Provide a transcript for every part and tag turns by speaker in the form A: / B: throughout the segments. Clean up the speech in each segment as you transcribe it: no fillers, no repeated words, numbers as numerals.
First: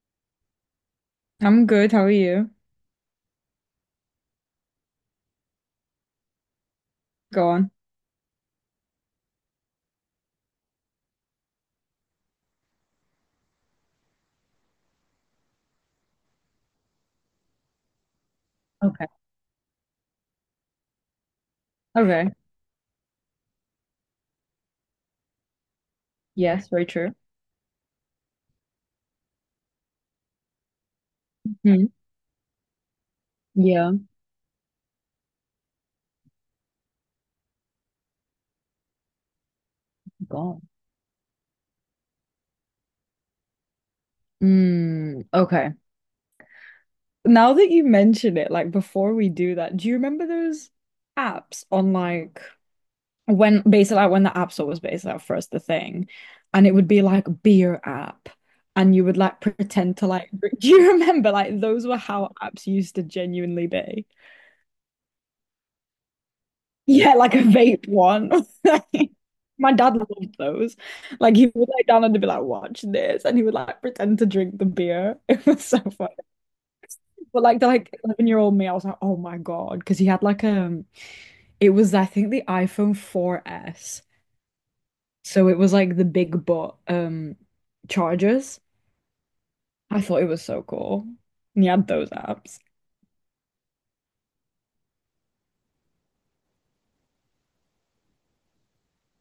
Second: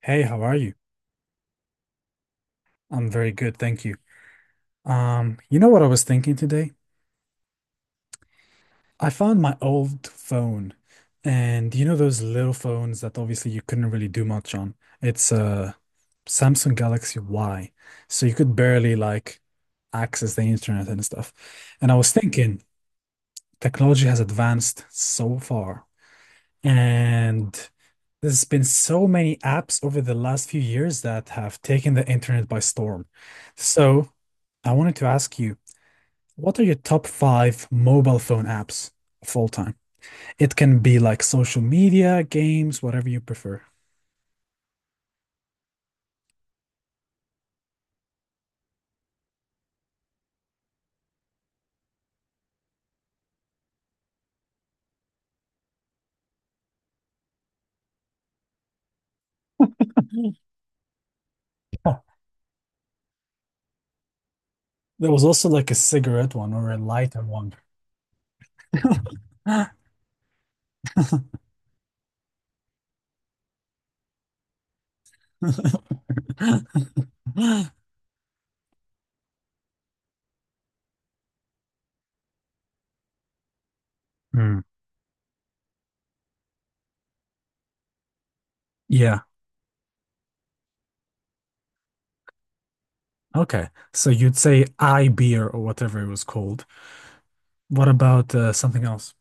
A: Hey, how are you?
B: I'm good. How are you?
A: I'm very good, thank you. You know what I was thinking today?
B: Go on.
A: I found my old phone, and you know those little phones that obviously you couldn't really do much on. It's a Samsung Galaxy Y, so you could barely
B: Okay.
A: like access the internet and stuff. And I was
B: Okay.
A: thinking, technology has advanced so far,
B: Yes, very true.
A: and there's been so many apps over the last few years that have
B: Hmm.
A: taken the internet by storm.
B: Yeah.
A: So I wanted to ask you. What are your top five mobile phone apps of all time? It
B: God.
A: can be like social media, games, whatever you prefer.
B: Mm, okay. Now that you mention it, like before we do that, do you remember those apps on like when basically like when the App Store was basically like first the thing, and it would be like beer app, and you would like pretend to Do you remember like those were
A: Huh.
B: how apps used to genuinely be?
A: There was also like a cigarette one or a
B: Yeah,
A: lighter
B: like a
A: one.
B: vape one. My dad loved those. Like he would lay down and be like, watch this. And he would like pretend to drink the beer. It was so funny. But like the like 11-year-old me, I was like, oh my God. Because he had like it was I think the iPhone 4S.
A: Hmm.
B: So it was like the big butt chargers.
A: Yeah.
B: I thought it was so cool. And he had those apps.
A: Okay. So you'd say I beer or whatever it was called. What about something else?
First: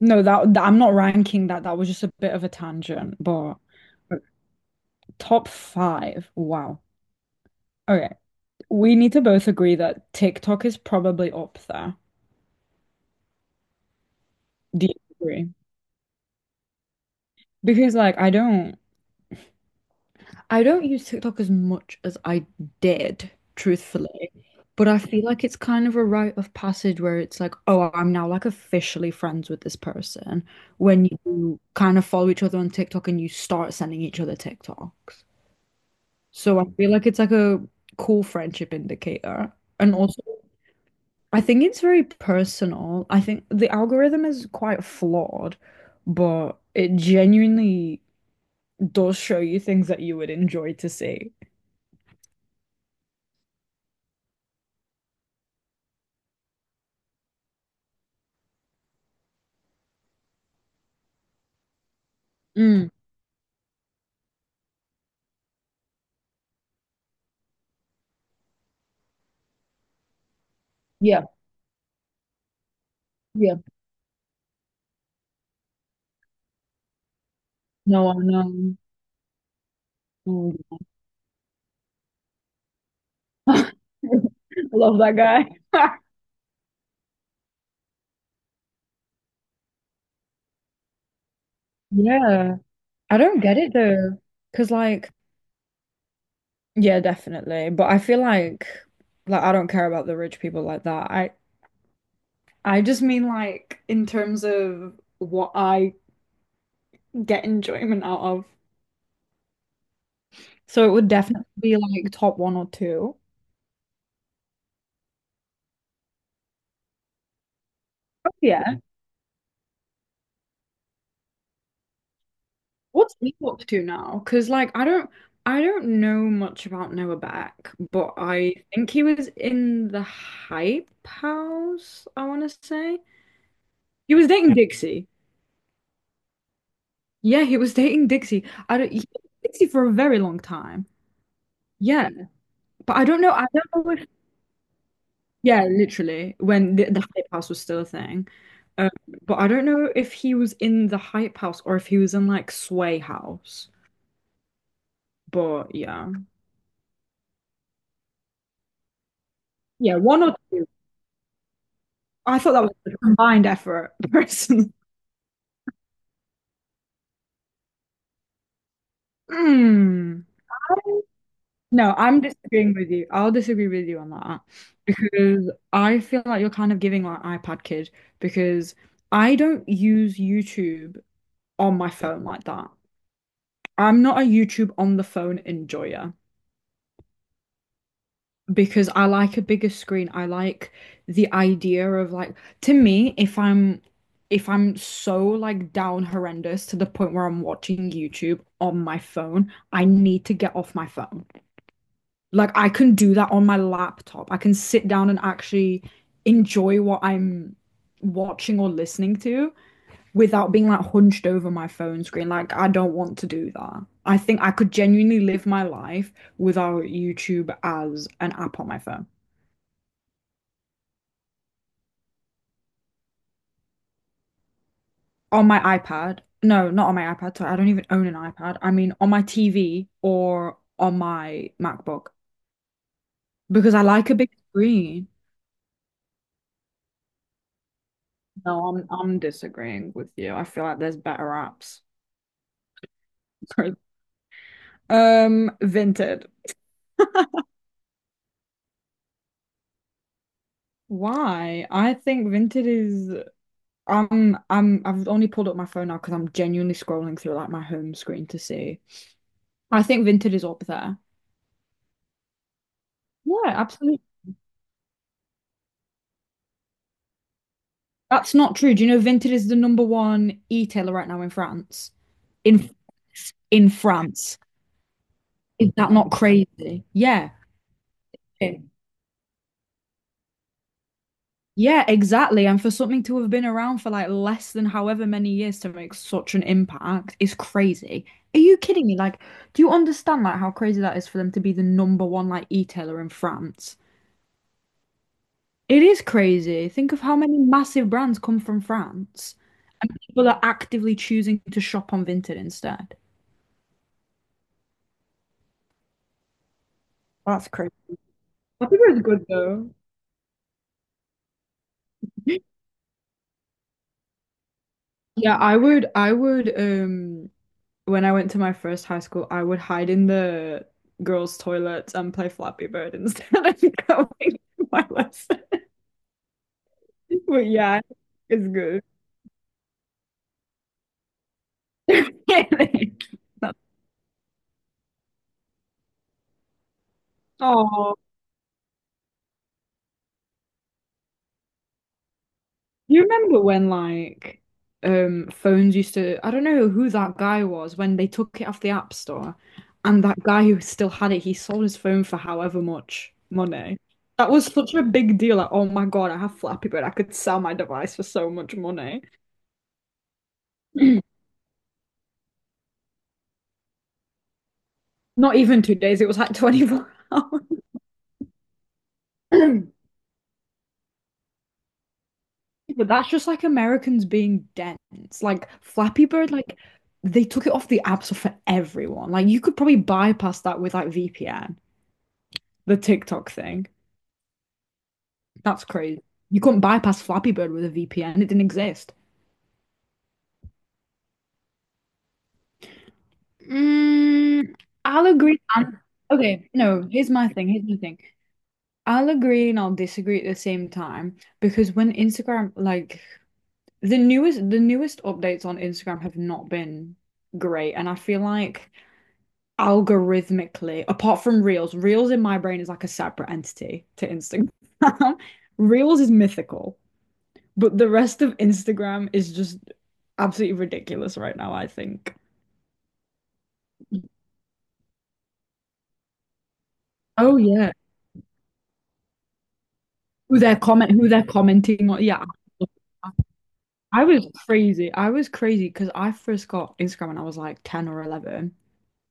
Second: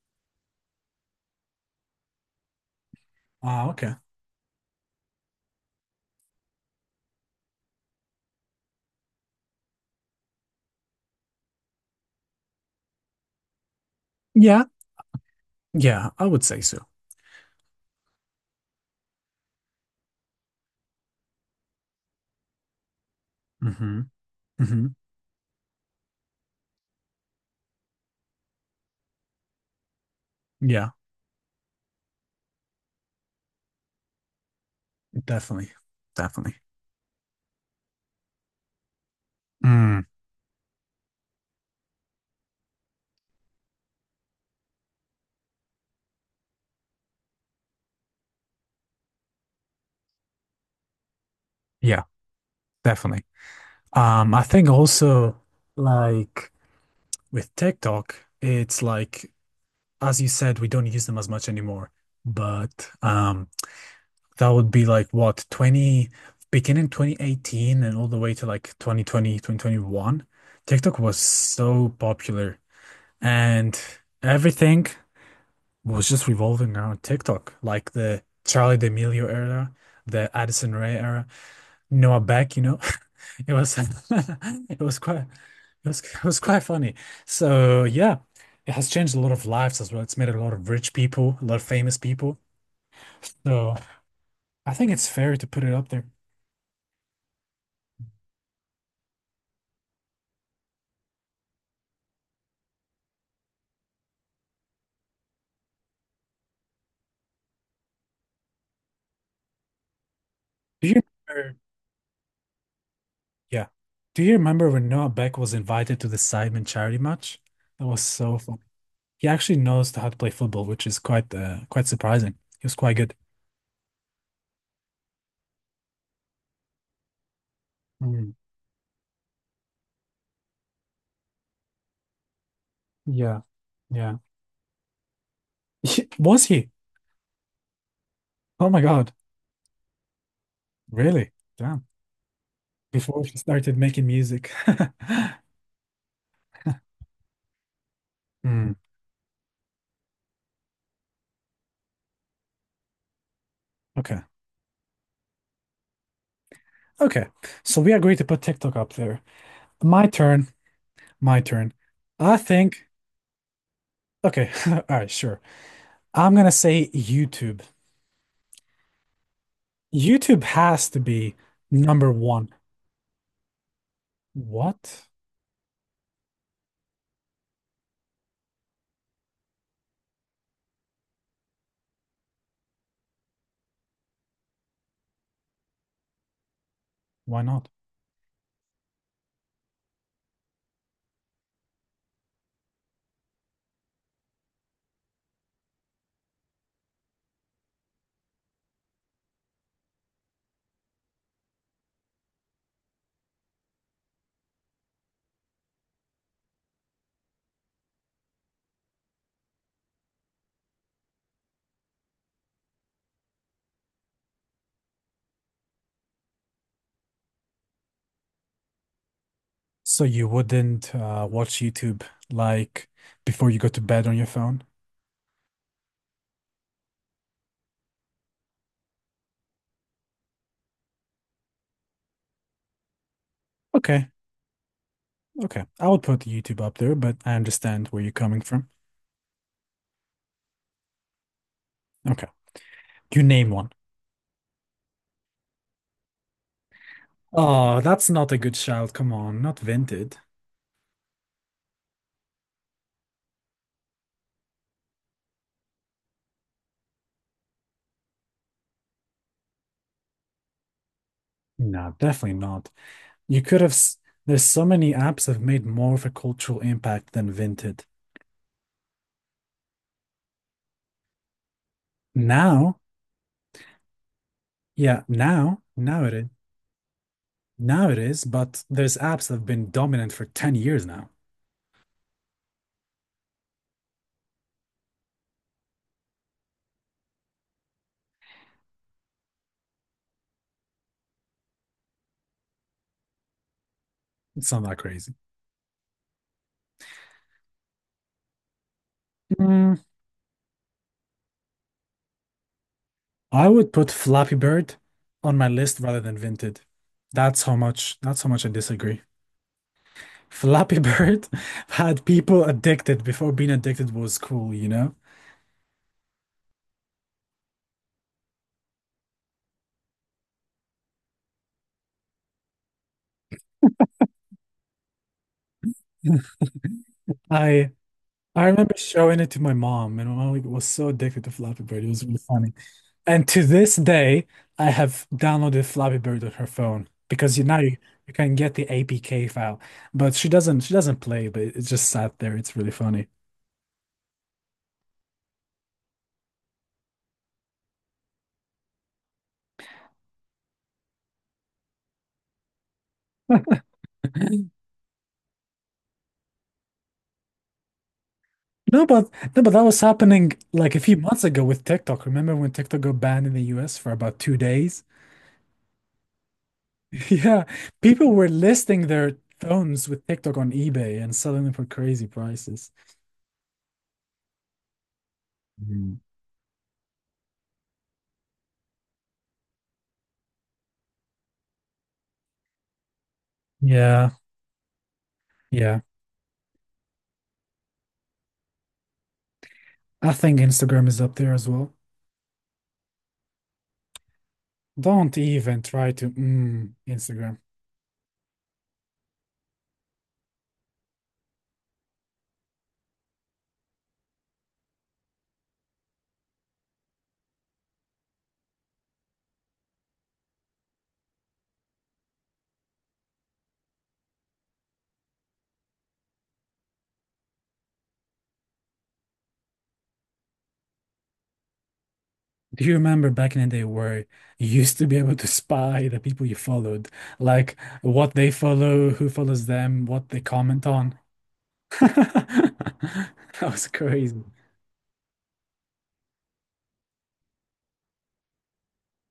B: No, that I'm not ranking that. That was just a bit of a tangent,
A: Ah, okay.
B: but top 5. Wow. Okay. We need to both agree that TikTok is probably up there.
A: Yeah.
B: Do you agree?
A: Yeah, I would say so.
B: Because like I don't use TikTok as much as I did,
A: Hmm.
B: truthfully. But
A: Hmm.
B: I feel like it's kind of a rite of passage where it's like, oh, I'm now like officially friends with this person
A: Yeah,
B: when you kind of follow each other on TikTok and you start sending each other TikToks.
A: definitely. Definitely.
B: So I feel like it's like a cool friendship indicator. And
A: Mm.
B: also I think it's very personal. I think the algorithm is quite flawed, but it genuinely does show you things that you would enjoy to see.
A: Yeah, definitely. I think also like with TikTok, it's like as you said, we don't use them as much anymore.
B: Mm,
A: But that would be like what 20 beginning 2018 and all the way to like 2020 2021, TikTok was
B: yeah,
A: so popular
B: yeah.
A: and everything was just revolving around TikTok, like
B: No, I
A: the
B: know.
A: Charli D'Amelio era, the Addison
B: Mm.
A: Rae era. Noah Beck, you know, it
B: I
A: was it
B: love
A: was
B: that
A: quite it
B: guy.
A: was it was quite funny. So yeah, it has changed a lot of lives as well. It's made a lot of rich people, a lot of famous people.
B: Yeah. I don't get it
A: So
B: though. Because,
A: I think it's
B: like,
A: fair to put it up there.
B: yeah, definitely. But I feel like, I don't care about the rich people like that. I just mean, like, in terms of what I get enjoyment out of. So
A: Do
B: it
A: you
B: would definitely
A: remember?
B: be like top 1 or 2.
A: Yeah. Do you remember when Noah Beck was invited to the Sidemen charity match? That was
B: Oh,
A: so fun.
B: yeah.
A: He actually knows how to play football, which is quite surprising. He was quite
B: What's
A: good.
B: he up to now? Because like I don't know much about Noah Beck, but
A: Mm,
B: I think he was in the Hype House, I want to say.
A: yeah.
B: He
A: Yeah.
B: was dating Dixie.
A: Was he?
B: Yeah, he was dating Dixie.
A: Oh
B: I
A: my
B: don't he,
A: God.
B: dated Dixie for a very long time.
A: Really? Damn.
B: Yeah, but I don't
A: Before
B: know.
A: she
B: I
A: started
B: don't know
A: making
B: if
A: music.
B: yeah, literally when the Hype House was still a thing.
A: Mm,
B: Um, but I don't know if he was in the Hype House or if he was in like Sway House.
A: okay.
B: But yeah,
A: Okay. So we agreed to put TikTok up there.
B: yeah,
A: My
B: one or
A: turn.
B: two.
A: My turn. I
B: I thought that was
A: think.
B: a combined effort,
A: Okay.
B: personally.
A: All right. Sure. I'm gonna say YouTube.
B: Mm.
A: YouTube has to be
B: No,
A: number
B: I'm
A: one.
B: disagreeing with you. I'll disagree with you on that
A: What?
B: because I feel like you're kind of giving like iPad kid because I don't use YouTube on my phone like that. I'm not a YouTube on the phone enjoyer.
A: Why not?
B: Because I like a bigger screen. I like the idea of like to me, if I'm so like down horrendous to the point where I'm watching YouTube on my phone, I need to get off my phone. Like I can do that on my laptop. I can sit down and actually enjoy what I'm watching or listening to without being like hunched over my phone screen. Like I don't want to do that. I think I could genuinely live my life without YouTube as an app on my phone.
A: So you wouldn't watch YouTube like before you go to bed on your phone?
B: On my iPad. No, not on my iPad. Sorry, I don't even own an iPad. I mean, on my TV or on my MacBook because I
A: Okay,
B: like a big screen.
A: okay. I would put YouTube up there, but I understand where you're coming
B: No,
A: from.
B: I'm disagreeing with you. I feel like there's better apps.
A: Okay. You name one.
B: Vinted.
A: Oh, that's not a good shout. Come on, not Vinted.
B: Why? I think Vinted is I've only pulled up my phone now because I'm genuinely scrolling through like my home screen to see. I think Vinted is up there.
A: No, definitely not.
B: Yeah,
A: You could have.
B: absolutely.
A: There's so many apps have made more of a cultural impact than Vinted.
B: That's not true. Do you know Vinted is the number one e-tailer right now in France? in
A: Now,
B: in France.
A: yeah, now,
B: Is that
A: now
B: not
A: it is.
B: crazy? Yeah.
A: Now it is, but there's apps that have been dominant for 10 years now.
B: Yeah, exactly. And for something to have been around for like less than however many years to make such an impact is crazy. Are you kidding me? Like, do you understand like how crazy that is for them to be the number one like e-tailer in France?
A: It's not that crazy.
B: It is crazy. Think of how many massive brands come from France.
A: Mm,
B: People are actively choosing to shop on Vinted instead.
A: I would put Flappy Bird on my list rather than Vinted.
B: That's crazy.
A: That's how much I
B: I think
A: disagree.
B: it's good though.
A: Flappy Bird had people addicted before being addicted was cool, you know?
B: Yeah, I would when I went to my first high school, I would hide in the girls' toilets and play Flappy Bird instead of going to my lesson. But
A: I
B: yeah,
A: I
B: it's
A: remember
B: good.
A: showing it to my mom, and my mom like, was so addicted to Flappy Bird. It was really funny. And to this day, I have downloaded Flappy Bird on her phone because
B: Oh,
A: you can get the APK file, but she doesn't play, but it just sat there. It's really
B: you
A: funny.
B: remember when like phones used to, I don't know who that guy was when they took it off the App Store and that guy who still had it, he sold his phone for however much money. That was such a big deal. Like, oh my God, I have Flappy Bird. I could sell my device for so much
A: No,
B: money.
A: but no, but that was happening like a few months ago with TikTok. Remember when TikTok got banned in the US for about 2 days?
B: Not even 2 days, it was like 24 hours.
A: Yeah, people were listing their phones with TikTok on eBay and selling them for crazy prices.
B: But that's just like Americans being dense. Like
A: Mm.
B: Flappy Bird, like they took it off the app store for everyone. Like you could probably bypass that with like VPN, the TikTok thing.
A: Yeah,
B: That's
A: yeah.
B: crazy. You couldn't bypass Flappy Bird with a VPN. It didn't exist.
A: I think Instagram is up there as well.
B: Mm, I'll
A: Don't
B: agree
A: even
B: and
A: try to
B: okay,
A: mm,
B: no, here's my
A: Instagram.
B: thing. Here's my thing. I'll agree and I'll disagree at the same time because when Instagram like the newest updates on Instagram have not been great, and I feel like algorithmically, apart from Reels, Reels in my brain is like a separate entity to Instagram. Reels is mythical, but the rest of Instagram is just absolutely ridiculous right now, I think.
A: Do you remember back in the day where you used to be able to spy the people you followed,
B: Oh
A: like
B: yeah.
A: what they follow, who follows them, what they comment on?
B: Who they're commenting on. Yeah.
A: That was
B: I
A: crazy.
B: was crazy. I was crazy because I first got Instagram when I was like 10 or 11.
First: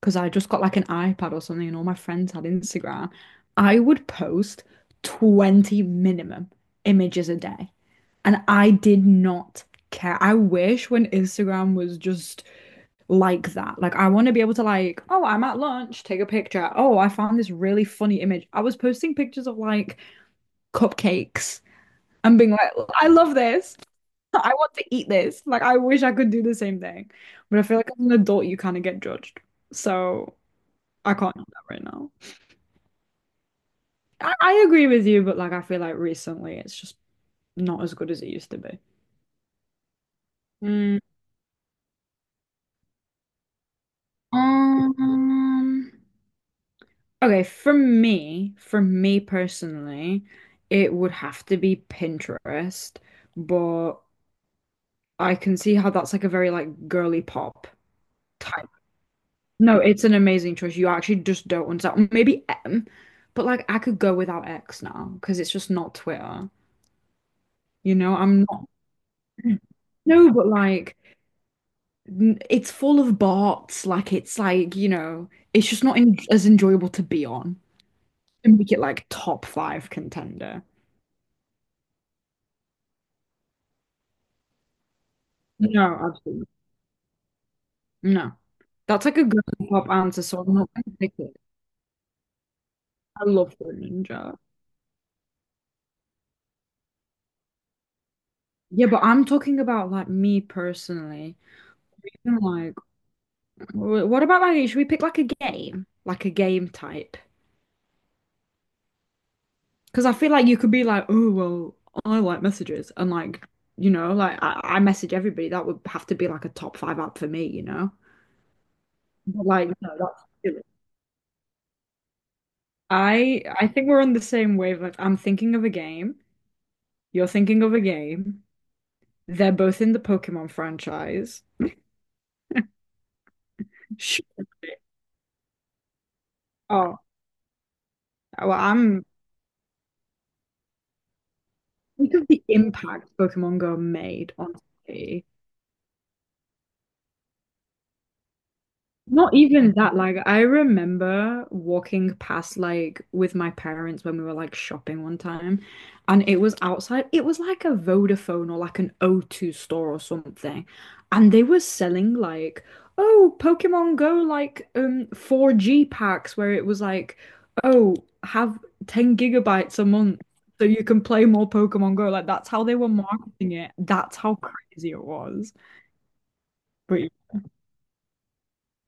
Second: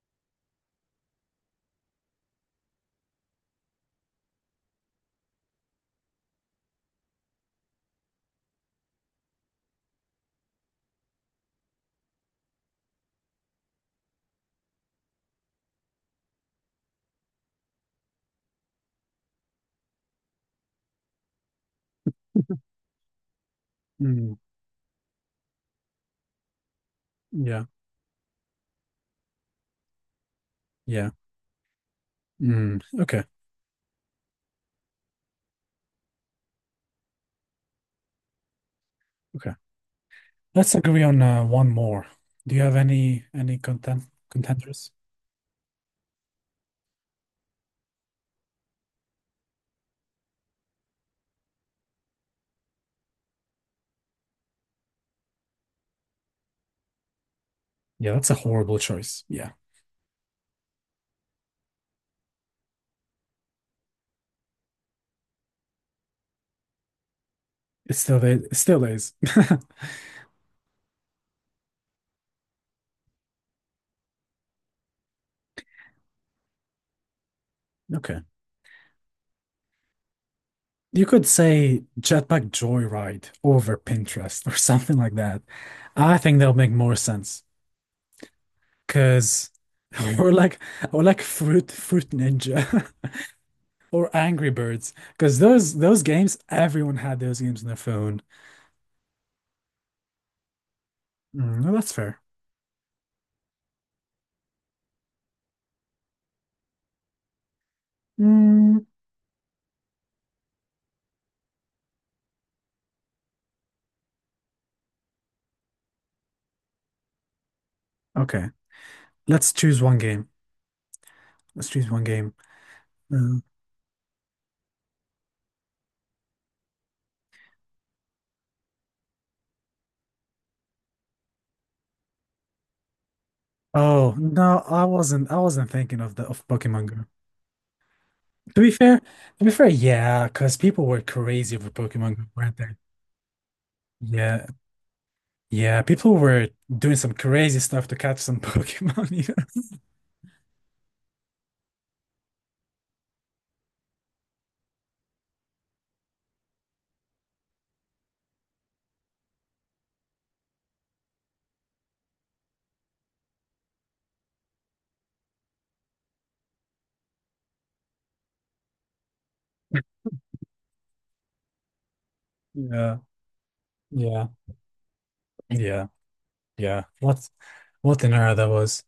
B: Because I just got like an iPad or something and all my friends had Instagram, I would post 20 minimum images a day. And I did not care. I wish when Instagram was just like that. Like I want to be able to like, oh, I'm at lunch, take a picture. Oh, I found this really funny image. I was posting pictures of like cupcakes and being like, I love this.
A: Mm,
B: I want to eat this. Like I wish I could do the same thing. But I
A: yeah,
B: feel like as an adult you kind of get judged. So
A: yeah.
B: I can't do that right now.
A: Mm, okay,
B: I agree with you, but like I feel like recently it's just not as good as it used to be.
A: okay. Let's
B: Mm,
A: agree on one more. Do you have any content contenders?
B: um, okay, for me personally, it would have to be Pinterest, but I can see how that's like a very like girly pop
A: Yeah, that's a
B: type.
A: horrible choice. Yeah,
B: No, it's an amazing choice. You actually just don't understand. Maybe M, but like I could go without X now because it's just not Twitter.
A: it
B: You know,
A: still
B: I'm
A: is, it
B: not.
A: still is.
B: No, but like it's full of bots. Like it's like, you know, it's just not en as enjoyable to be on
A: Okay.
B: and make it like top 5 contender.
A: You could say Jetpack Joyride over Pinterest or something like that.
B: No,
A: I think
B: absolutely.
A: that'll make more sense
B: No. That's like a good
A: because
B: pop answer,
A: we're
B: so I'm
A: like
B: not gonna
A: we're
B: pick
A: like
B: it.
A: fruit fruit ninja.
B: I love Fruit
A: Or
B: Ninja.
A: Angry Birds, because those games, everyone had those games on their phone.
B: Yeah, but I'm talking about like me personally.
A: Mm, no, that's fair.
B: I'm like, what about like, should we pick like a game? Like a game type?
A: Mm,
B: Because I feel like you could be like, oh, well, I like messages. And like, you know, like I message everybody. That would have to be like a top 5 app for me, you know?
A: okay,
B: But
A: let's
B: like,
A: choose
B: no,
A: one
B: that's
A: game.
B: silly.
A: Let's choose one game. Mm.
B: I think we're on the same wavelength. I'm thinking of a game. You're thinking of a game. They're both in the Pokemon franchise.
A: Oh
B: Sure.
A: no, I wasn't. I wasn't thinking of the of Pokemon
B: Oh,
A: Go.
B: well,
A: To be fair,
B: I'm
A: to be fair, yeah, because people were crazy over
B: think
A: Pokemon Go,
B: of the
A: weren't they?
B: impact Pokemon Go made
A: Yeah,
B: on society.
A: yeah, people were doing some crazy stuff to catch some Pokemon. You
B: Not even that, like I remember walking past like with my parents when we were like shopping one time and it was outside. It was like a Vodafone or like an O2 store or something. And they were selling like, oh, Pokemon Go like 4G packs where it was like, oh, have 10 gigabytes a month so you can play more Pokemon Go. Like that's how they were
A: know?
B: marketing it. That's
A: Yeah,
B: how crazy it was.
A: yeah, yeah, yeah.
B: But
A: What what an era that was.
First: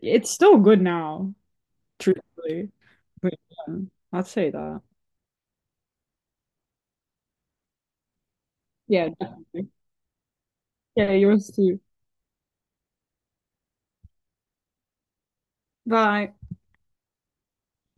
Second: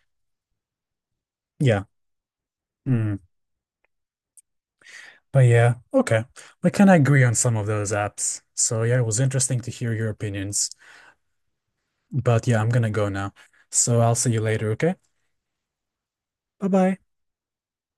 B: it's still good now.
A: Yeah.
B: Truthfully.
A: Mm.
B: But yeah, I'd say that.
A: But yeah, okay. We kind of agree on some of those apps. So yeah, it
B: Yeah,
A: was interesting
B: definitely.
A: to hear your opinions.
B: Yeah, yours too.
A: But yeah, I'm gonna go now. So I'll see you later, okay?
B: Bye.
A: Bye bye.